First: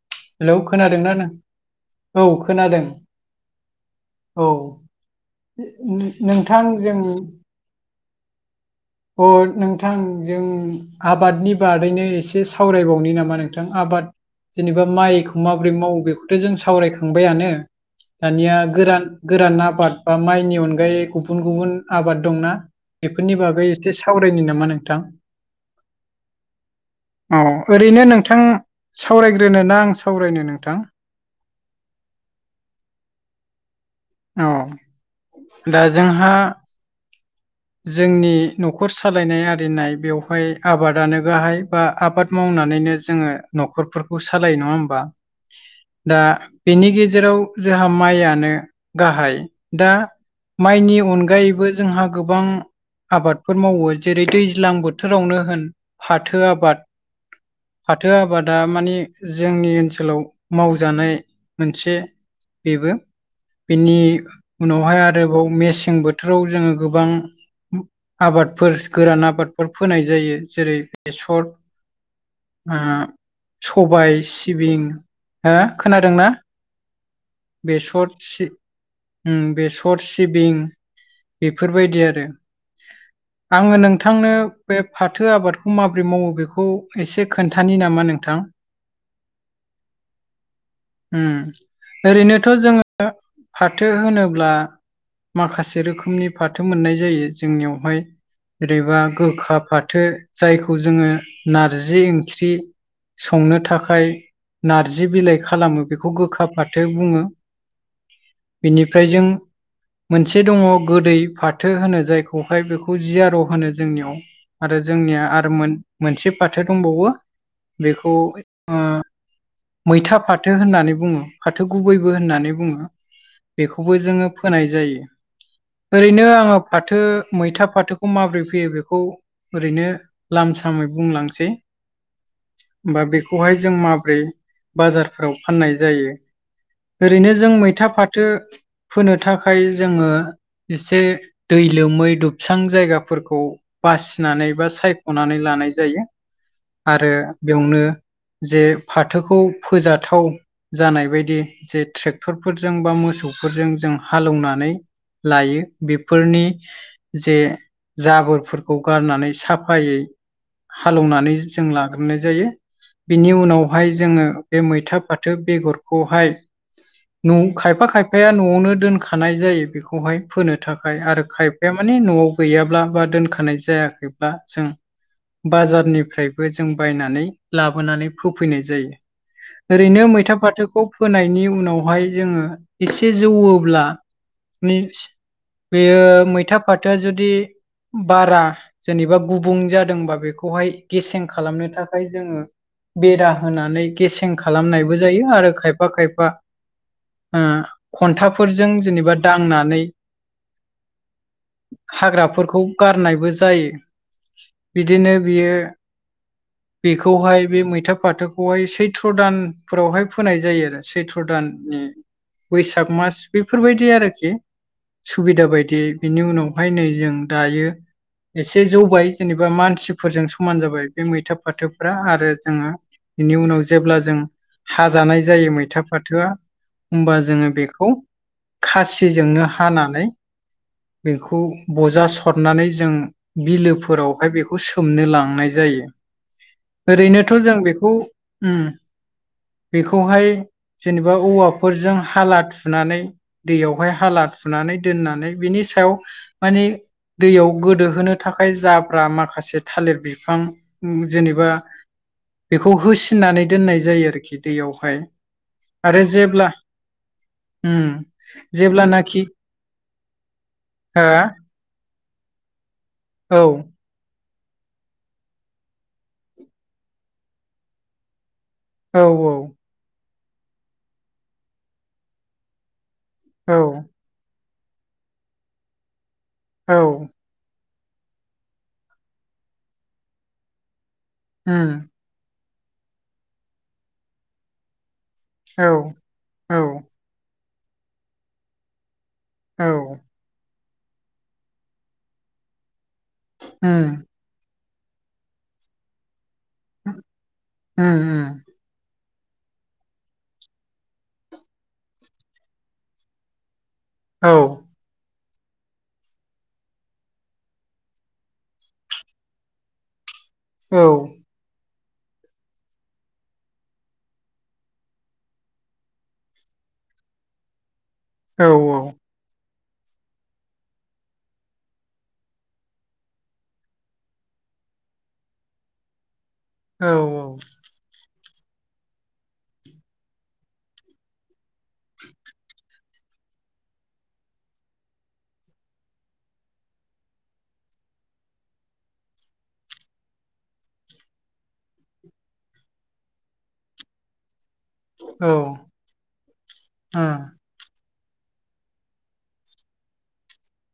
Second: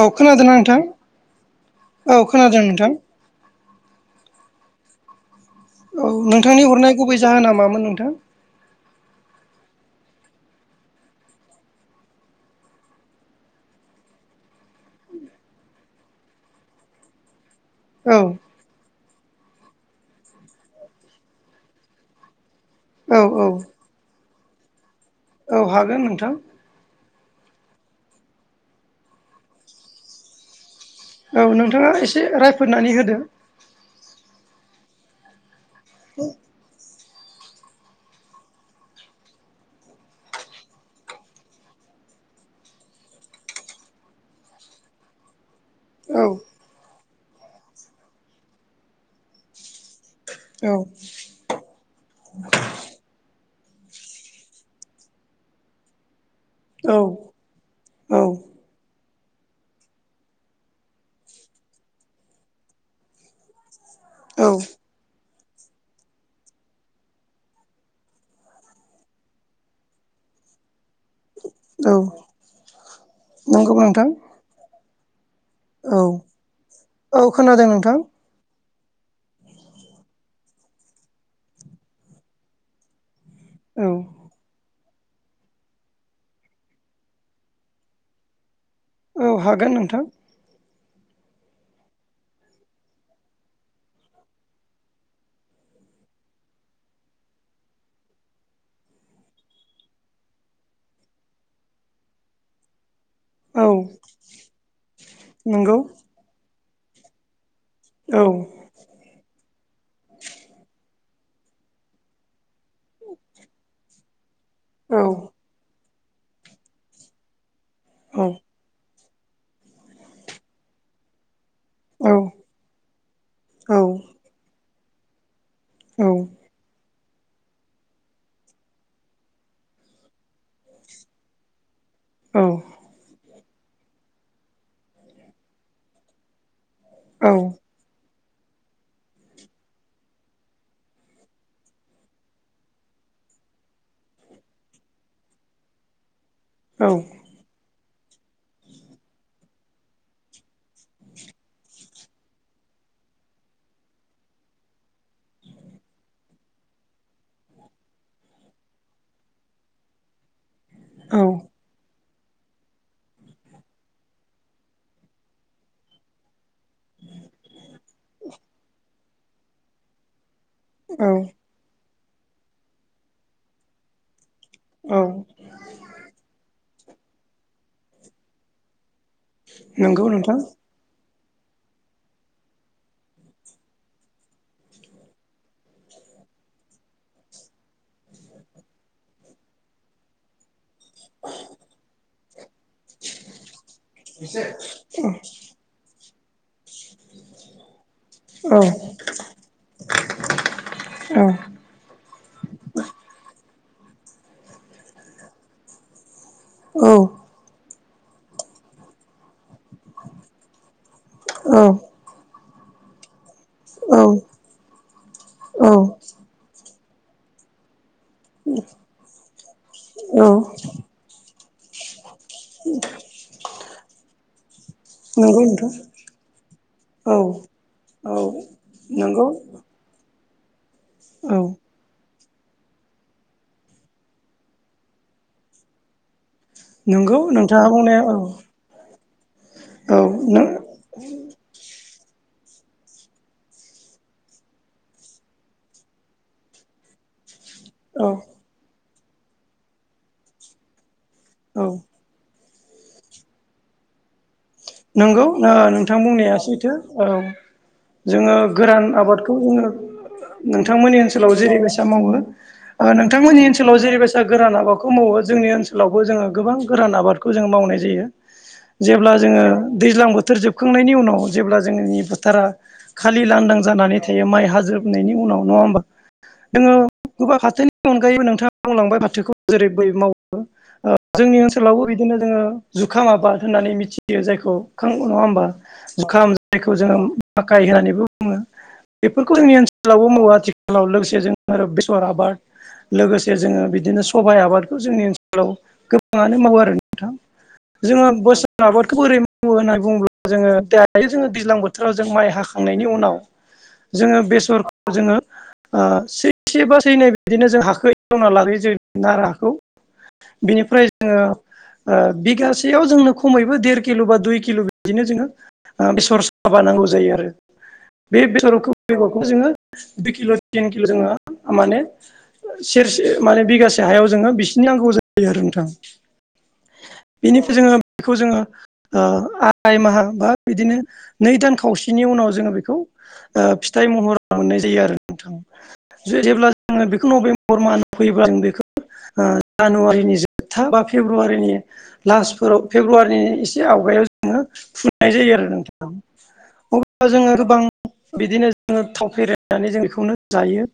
औ खोनादोंना हेलौ नोंथां खोनादों नों? औ खोनादों। औ। उम औ नोंथां नोंथांनि हरनाय जोंनि गुबै जाहोना मामोन नोंथां अ' नोंथां जोंनि आबादनि बादैनो एसे सावरायबावनि नामा नोंथां आबाद जेनेबा माइखौ माबोरै मावयो बेखौथ' जों सावरायखांबायानो औ दानिया गोरान गोरान आबाद बा माइनि अनगायै गुबुन गुबुन आबाद दंना औ बेफोरनि औ बागै एसे सावरायनि नामा नोंथां। औ हागोन नोंथां। औ, ओरैनो नोंथां सावरायग्रोनोना आं सावरायनो नोंथां? औ, नोंथाङा एसे रायफोदनानै होदो। औ, दा जोंहा जोंनि न'खर सालायनाय आरिनाय बेवहाय आबादानो गाहाय बा आबाद मावनानैनो जोङो न'खरफोरखौ सालायो नङा होमबा? दा औ बेनि गेजेराव जोंहा माइयानो गाहाय, दा औ माइनि अनगायैबो जोंहा गोबां आबादफोर मावयो जेरै दैज्लां बोथोरावनो होन फाथो आ बाद, औ फाथो आबाद आ मानि जोंनि ओनसोलाव मावजानाय मोनसे बेबो। बेनि औ उनावहाय आरोबाव मेसें बोथोराव जोङो गोबां आबादफोर गोरान आबादफोर फोनाय जायो जेरै बेसर औ उम नंगौ नोंथां सबाइ, सिबिं हो औ खोनादोंना औ खोनादों नोंथां बेसर सि उम बेसर, सिबिं बेफोरबायदि आरो। आङो औ नोंथांनो बे फाथो आबादखौ माबोरै मावो बेखौ एसे खोन्थानि नामा नोंथां? औ, हागोन नोंथां। ओरैनोथ' जोङो फाथो होनोब्ला माखासे रोखोमनि फाथो मोननाय जायो जोंनियावहाय जेरैबा गोखा फाथो, जायखौ जोङो नार्जि ओंख्रि संनो औ थाखाय नार्जि बिलाइ नंगौ खालामो बेखौ गोखा फाथो बुङो। औ। बेनिफ्राय जों मोनसे दङ' गोदै फाथो होनो जायखौहाय बेखौ जियार' होनो जोंनियाव आरो औ जोंनिया आरो मोन मोनसे फाथो दंबावो बेखौ औ ओ मैथा फाथो होन्नानै बुङो, फाथो औ गुबैबो होन्नानै बुङो। औ बेखौबो जोङो फोनाय जायो। औ ओरैनो आङो फाथो मैथा फाथोखौ माबोरै फैयो बेखौ ओरैनो लामसामै बुंलांसै। होमबा बेखौहाय जों माब्रै बाजारफ्राव फान्नाय जायो औ ओरैनो जों मैथा फाथो फोनो थाखाय जोङो एसे ‌ दै लोमै दुबसां जायगाफोरखौ बासिनानै बा सायख'नानै लानाय जायो औ आरो बेवनो जे फाथोखौ फोजाथाव जानाय बायदि जे ट्रेक्टरफोरजों बा मोसौफोरजों जों हालेवनानै लायो बेफोरनि जे जाबोरफोरखौ गारनानै साफायै हालेवनानै जों लागोरनाय जायो। बिनि उनावहाय जोङो बे मैथा फाथो बेगरखौहाय न'खायफा खायफाया न'आवनो दोनखानाय जायो बेखौहाय फोनो थाखाय आरो खाय फाया माने न'आव गैयाब्ला बा दोनखानाय जायाखैब्ला जों औ बाजारनिफ्रायबो जों बायनानै लाबोनानै फोफैनाय जायो। नंगौ ओरैनो नोंथां मैथा फाथोखौ फोनायनि उनावहाय जोङो एसे जौवोब्ला निज बेयो मैथा फाथोआ जुदि बारा जेनेबा गुबुं जादोंबा बेखौहाय गेसें खालामनो थाखाय जोङो बेरा होनानै गेसें खालामनायबो जायो आरो खाय फा खायफा औ खन्थाफोरजों जेनेबा दांनानै हाग्राफोरखौ गारनायबो जायो बिदिनो बियो औ बेखौहाय बे मैथा फाथोखौहाय सैथ्र' दान फोरावहाय फोनाय जायो आरो सैथ्र' औ दाननि बैसाग मास बेफोरबायदि औ आरोखि सुबिदा औ बायदि बिनि उनावहाय नै जों दायो एसे जौबाय जेनेबा औ मानसिफोरजों समान जाबाय बे मैथा फाथोफ्रा आरो जोङो बिनि उनाव जेब्ला जों हाजानाय नंगौ जायो मैथा नोंथां फाथोआ होमबा औ जोङो बेखौ औ नंगौ सिजोंनो हानानै बेखौ औ बजा सरनानै जों बिलोफोरावहाय बेखौ सोमनो लांनाय जायो। नंगौ ओरैनोथ' जों नोंथाङा बेखौ बुंनाया औ उम औ बेखौहाय नों जेनेबा औवाफोरजों हाला थुनानै दैयावहाय हाला थुनानै दोननानै बिनि सायाव मानि दैयाव औ गोदोहोनो थाखाय आय जाफ्रा माखासे थालिर बिफां जेनेबा औ बेखौ होसिननानै दोननाय जायो आरोखि दैयावहाय नंगौ ओ नोंथां आरो बुंनाया जेब्ला सैथो औ उम जों जोङो गोरान जेब्लानाखि आबादखौ जोङो नोंथांमोननि हा ओनसोलाव जेरै बेसा मावो औ नोंथांनिओनसोलाव जेरै बैसा जा गोरान आबादखौ मावो जोंनि ओनसोलावबो जोङो गोबां गोरान आबादखौ जों मावनाय जायो। औ जेब्ला जोङो दैज्लां बोथोर जोबखांनायनि उनाव जेब्ला जोंनि बोथोरा खालि लांदां औ जानानै थायो माइ हाजोबनायनि उनाव नङा होमबा जोङो औ गुबबां हाथोनि अनगायैबो नोंथाङा बुंलांबाय फाथोखौ जेरै ब मावो जोंनि उम ओनसोलावबो बि बिदिनो जोङो जुखाम आबाद होननानै मिथियो जायखौ जुखां नङा होमबा औ जुखाम औ जायखौ जोङो माखाय होननानैबो बुङो। बेफोरखौ जोंनि औ ओनसोलावबो मावो आथिखालाव लोगोसे जों आरो बेसर आबाद लोगोसे जोङो उम बिदिनो सबाइ आबादखौ जोंनि ओनसोलाव गोबाङानो मावो आरो नोंथां उम जोङो बोसोर जों आबादखौ ओरै मावो होननानै बुङोब्ला जोङो दाय जोङो दैज्लां बोथोराव जों माइ हाखांनायनि उनाव [inaudible] जोङो बेसर जोङो ओ सैसे बा सैनै बिदिनो जों हाखौ एवना लाग्रोयो जों नारा हाखौ औ बिनिफ्राय जोङो ओ बिगासेयाव जोंनो खु खमैबो देर किल' बा दुइ किल' बिदिनो जोङो बेसर साबा नांगौ जायो आरो बे औ बेसर बेगरखौ जोङो दुइ किल' तिन किल' जोङो माने सेरसे माने बिगासे हायाव जोङो बिसिनि नांगौ जायो आरो नोंथां। औ बेनिफ्राय जोङो बेखौ जोङो आराय माहा बा बिदिनो नै दान खावसेनि उनाव जोङो बेखौ ओ फिथाइ महर मोननाय जायो आरो नोंथां। जे जेब्ला जोङो बेखौ नभेम्बर माहाव फैयोब्ला जों बेखौ जानुवारिनि जोबथा बा फेब्रुवारिनि लास्टफोराव फेब्रुवारिनि एसे आवगायाव जोङो फुननाय औ जायो आरो नोंथां। अेबब्ला उम जोङो गोबां बिदिनो जोङो थाव फेररायनानै जों बेखौनो जायो।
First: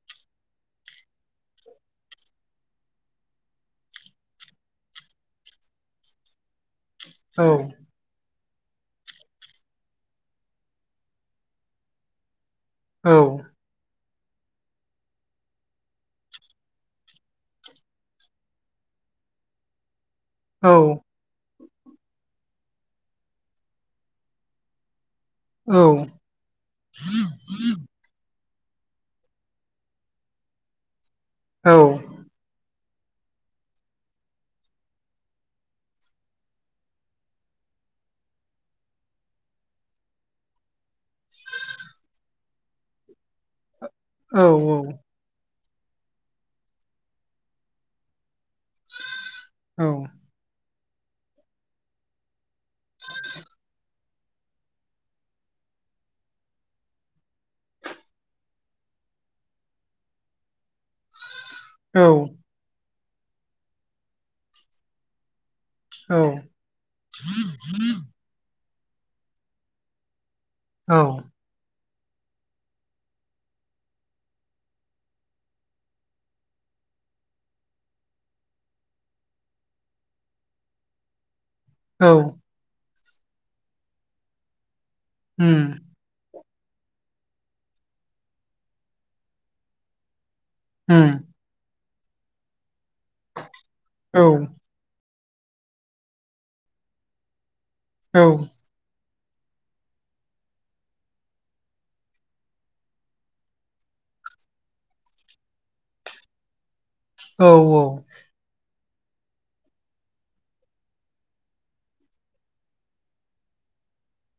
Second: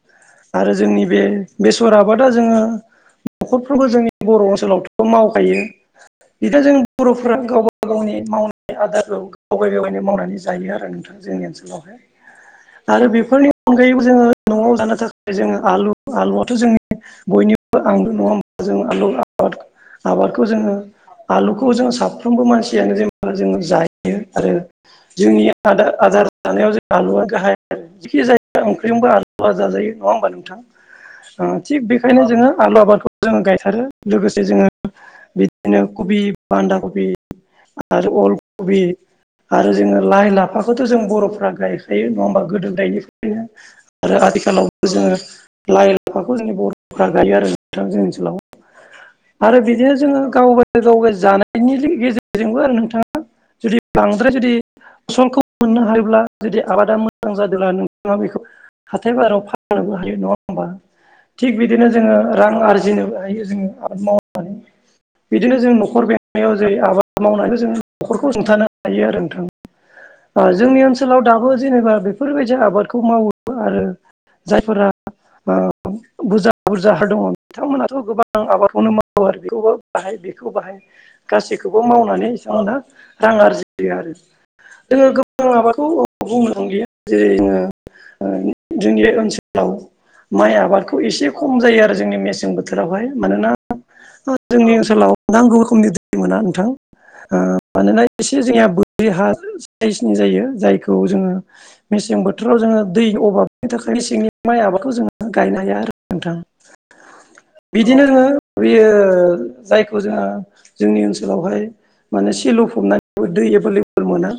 आरो जोंनि बे बेसर आबादा जोङो न'खरफोरखौ जोंनि बर' ओनसोलावथ' मावखायो बिदिा जों औ बर'फोरा गावबा गाव गावनि मावनाय आदारखौ गावबाय गावबायनो मावनानै जायो आरो नोंथां जोंनि ओनसोलावहाय। आरो बेफोरनि अनगायैबो जोङो न'आव जानो थाखाय जोङो आलु आलुआथ' जोंनि बयनिबो आंबो' नङा हा जों आलु आबाद आबादखौ जोङो आलुखौ खौ जों साफ्रोमबो मानसियानो जेन जोङ जायो आरो जोंनि आद आदार जानायाव जों आलुवआ गाहाय आरो जिखि जायो ओंख्रिजोंबो आलुआ जाजायो नङा होमबा नोंथां। [inaudible] थिग बेखायनो जोङो आलु आबादखौ जोङो गायथारो लोगोसे जोङो बिदिनो कबि बान्दा कपि आरो अलकबि आरो जोङो लाइ लाफाखौथ' जों बर'फ्रा गायखायो नङा होमबा गोदो गोदायनिफ्रायनो आरो औ आथिखालावबो जोङो लाइ लाफाखौ जोंनि बर'फ गायो आरो नोंथां जोंनि ओनसोलाव। आरो बिदिनो जोङो गावब गाव जानायनि गेजेरजों बो आरो नोंथाङा जुदि बांद्राय जुदि फसलखौ मोननो हायोब्ला जुदि आबादा मोजां जादोंब्ला नोंथाङा बेखौ हाथाय बाराव फाननोबो हायो नङा होमबा। थिग बिदिनो जोङो औ रां आरजिनोबो हायो जोङो आबाद मावनानै बिदिनो जों न'खर बेंाव ज आबाद मावनानै जोंो न'खरखौ हुंथानो हायो आरो नोंथां। जोंनि औ ओनसोलाव दाबो जेनेबा बेफोरबायदि आबादखौ मावो आरो जायफोरा बुरजा बुरजा ह दङ बिथांमोनाथ' गोबां आबादखौनो मावो आरो बेखौबो बाहाय बेखौ बाहाय गासैखौबो औ मावनानै बिथांमोनहा रां आरजियो आरो जोङो गोबां उम माबाखौ बुंनोां गैया जेरै जोङो जोंनि ओनसोलाव माइआ आबादखौ उम एसे खम जायो आरो जोंनि मेसें बोथोरावहाय मानोना औ जोंनि ओनसोलाव नांगौ रोखोमनि दै मोना नोंथां मानोना औ एसे जोंनिया रि हा साइसनि जायो जायखौ जोङो मेसें बोथोराव जोङो दै अभाबनि थाखाय मेसेंनि माइ आबादखौ जोङो गायनो हाया आरो नोंथां। औ बिदिनो रोङो बेयो जायखौ जोङो जोंनि ओनसोलावहाय माने सेलु फबनानै दै एभेलेबोल मोना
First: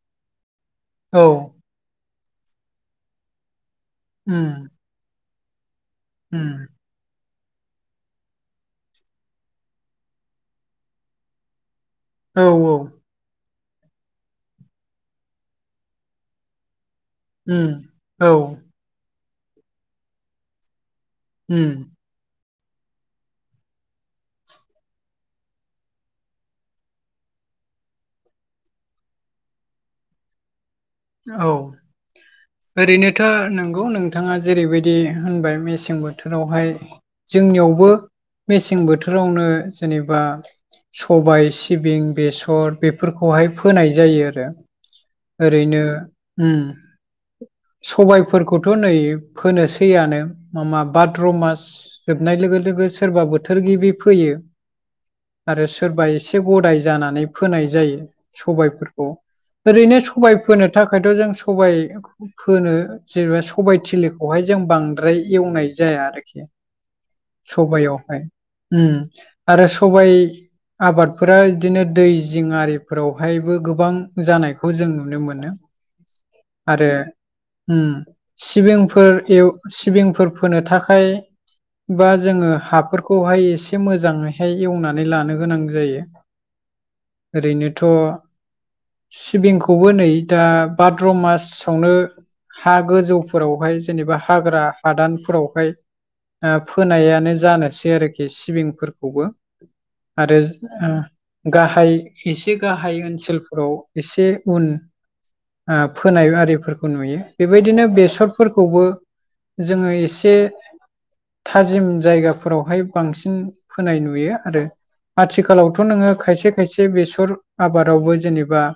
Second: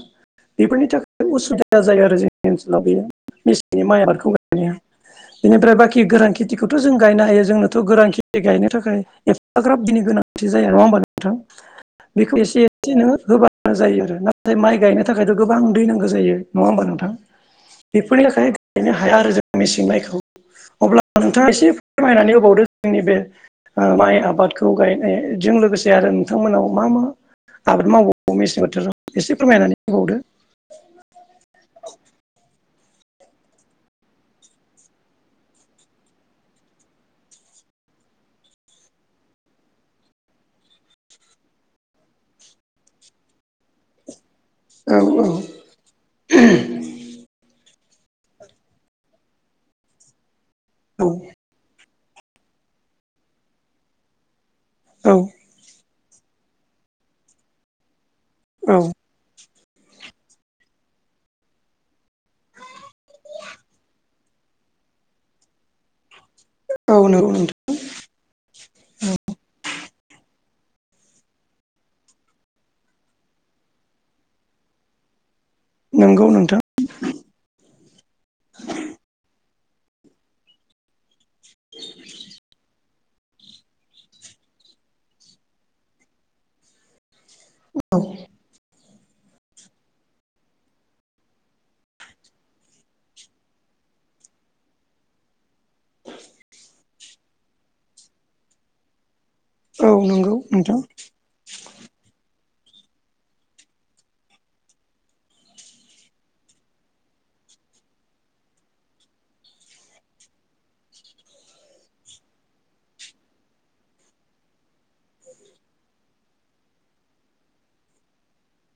बेफोरनि नि औ थाखाय उसुबिदा जायो आरो जोंनि ओनसोलाव बेयो मेसेंनि माइ आबादखौ उम गायनो। बेनिफ्राय बाखि गोरान उम खेथिखौथ' जों गायनो हायो जोंनोथ' गोरांथि गायनो थाखाय एफाग्राब बिनि गोनांथि जाया नङा होमबा नोंथां। थां बेखौ औ एसे एसे नोङो होबाय मां जायो आरो नाथाय माइ गायनो थाखायथ' गोबां दै नांगौ जायो नङा होमबा नोंथां। उम बेफोरनि औ थाखाय गायनो हाया आरो जों मेसें माइखौ अब्ला नोंथाङा एसे उम फोरमायनानै होबावदो जोंनि बे माइ आबादखौ गायनायजों लोगोसे जे आरो नोंथांमोनाव मा मा आबाद मावबावो मेसें बोथोराव एसे फोरमायनानै होबावदो औ ओरैनोथ' नंगौ नोंथाङा जेरैबायदि होनबाय मेसें बोथोरावहाय जोंनियावबो मेसें बोथोरावनो जेनेबा सबाय सिबिं बेसर बेफोरखौहाय फोनाय जायो आरो। औ औ ओरैनो उम सबायफोरखौथ' नै फोनोसैआनो माब भाद्र' मास जोबनाय लोगो लोगो सोरबा बोथोर गिबि फैयो औ आरो सोरबा एसे ग'दाय जानानै फोनाय जायो औ स'बायफोरखौ ओरैनो सबाय फोनो थाखायथ' जों सबाय फोनो जेनोबा सबाय थिलिखौहाय जों बांद्राय एवनाय जाया आरोखि औ नोंगौ नोंथां सबयावहाय उम आरो सबायाइ आबादफोरा इदिनो दै जिं आरिफोरावहायबो गोबां जानायखौ जों नुनो मोनो नोंगौ नोंथां आरो उम सिबिंफोर एव‌ सिबिंफोर फोनो थाखाय बा जोङो हाफोरखौहाय एसे मोजांयैहाय एवनानै लानो गोनां जायो ओरैनोथ' सिबिंखौबो नै दा भाद्र' मासावनो हा गोजौफोरावहाय जेनोबा हाग्रा हादानफोरावहाय ओ फोनायानो जानोसै आरोखि सिबिंफोरखौबो औ नंगौ आरो नोंथां ओ गाहाय एसे गाहाय ओनसोलफोराव एसे उन ओ फोनाय आरिफोरखौ नुयो बेबायदिनो बेसरफोरखौबो जोङो एसे थाजिम जायगाफोरावहाय बांसिन फोनाय नुयो आरो आथिखालावथ' नोङो खायसे खायसे बेसर आबादावबो जेनोबा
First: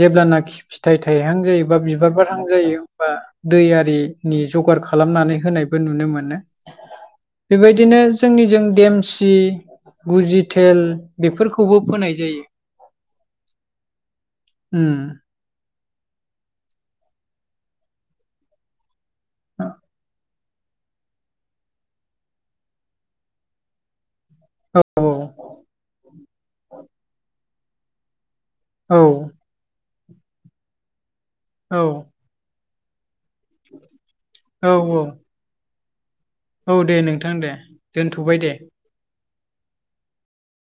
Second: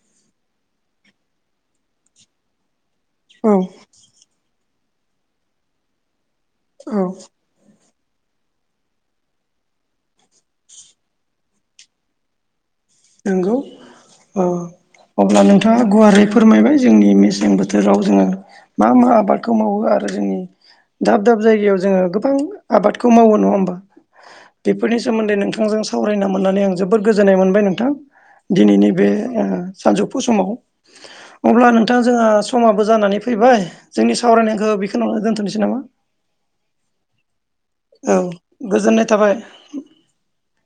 जेब्लानाखि फिथाइ थाइहां जायो बा बिबार बारहां जायो बा औ दैआरि नि ज'गार खालामनानै होनायबो नुनो मोनो औ बेबायदिनो जोंनिजों देमसि गुजिटेल बेफोरखौबो फोनाय जायो नोंगौ ओ उम अब्ला नोंथां आ गुवारै फोरमायबाय जोंनि मेसें बोथोराव जोङो मा मा आं आबादखौ मावो आरो जोंनि दाब दाब जायगायाव जोङो गोबां आबादखौ मावो नङा होमबा बेफोरनि औ सोमोन्दै नोंथांजों सावरायना मोननानै आं जोबोद गोजोननाय मोनबाय नोंथां दिनैनि औ बे ओ सानजौफु समाव अब्ला औ नोंथां जोंहा समाबो जानानै फै फैबाय जोंनि सावरायनायखौ औ औ बेखिनियावनो दोनथ'नोसै नामा औ दे नोंथां दे औ दोनथ'बाय दे गोजोननाय थाबाय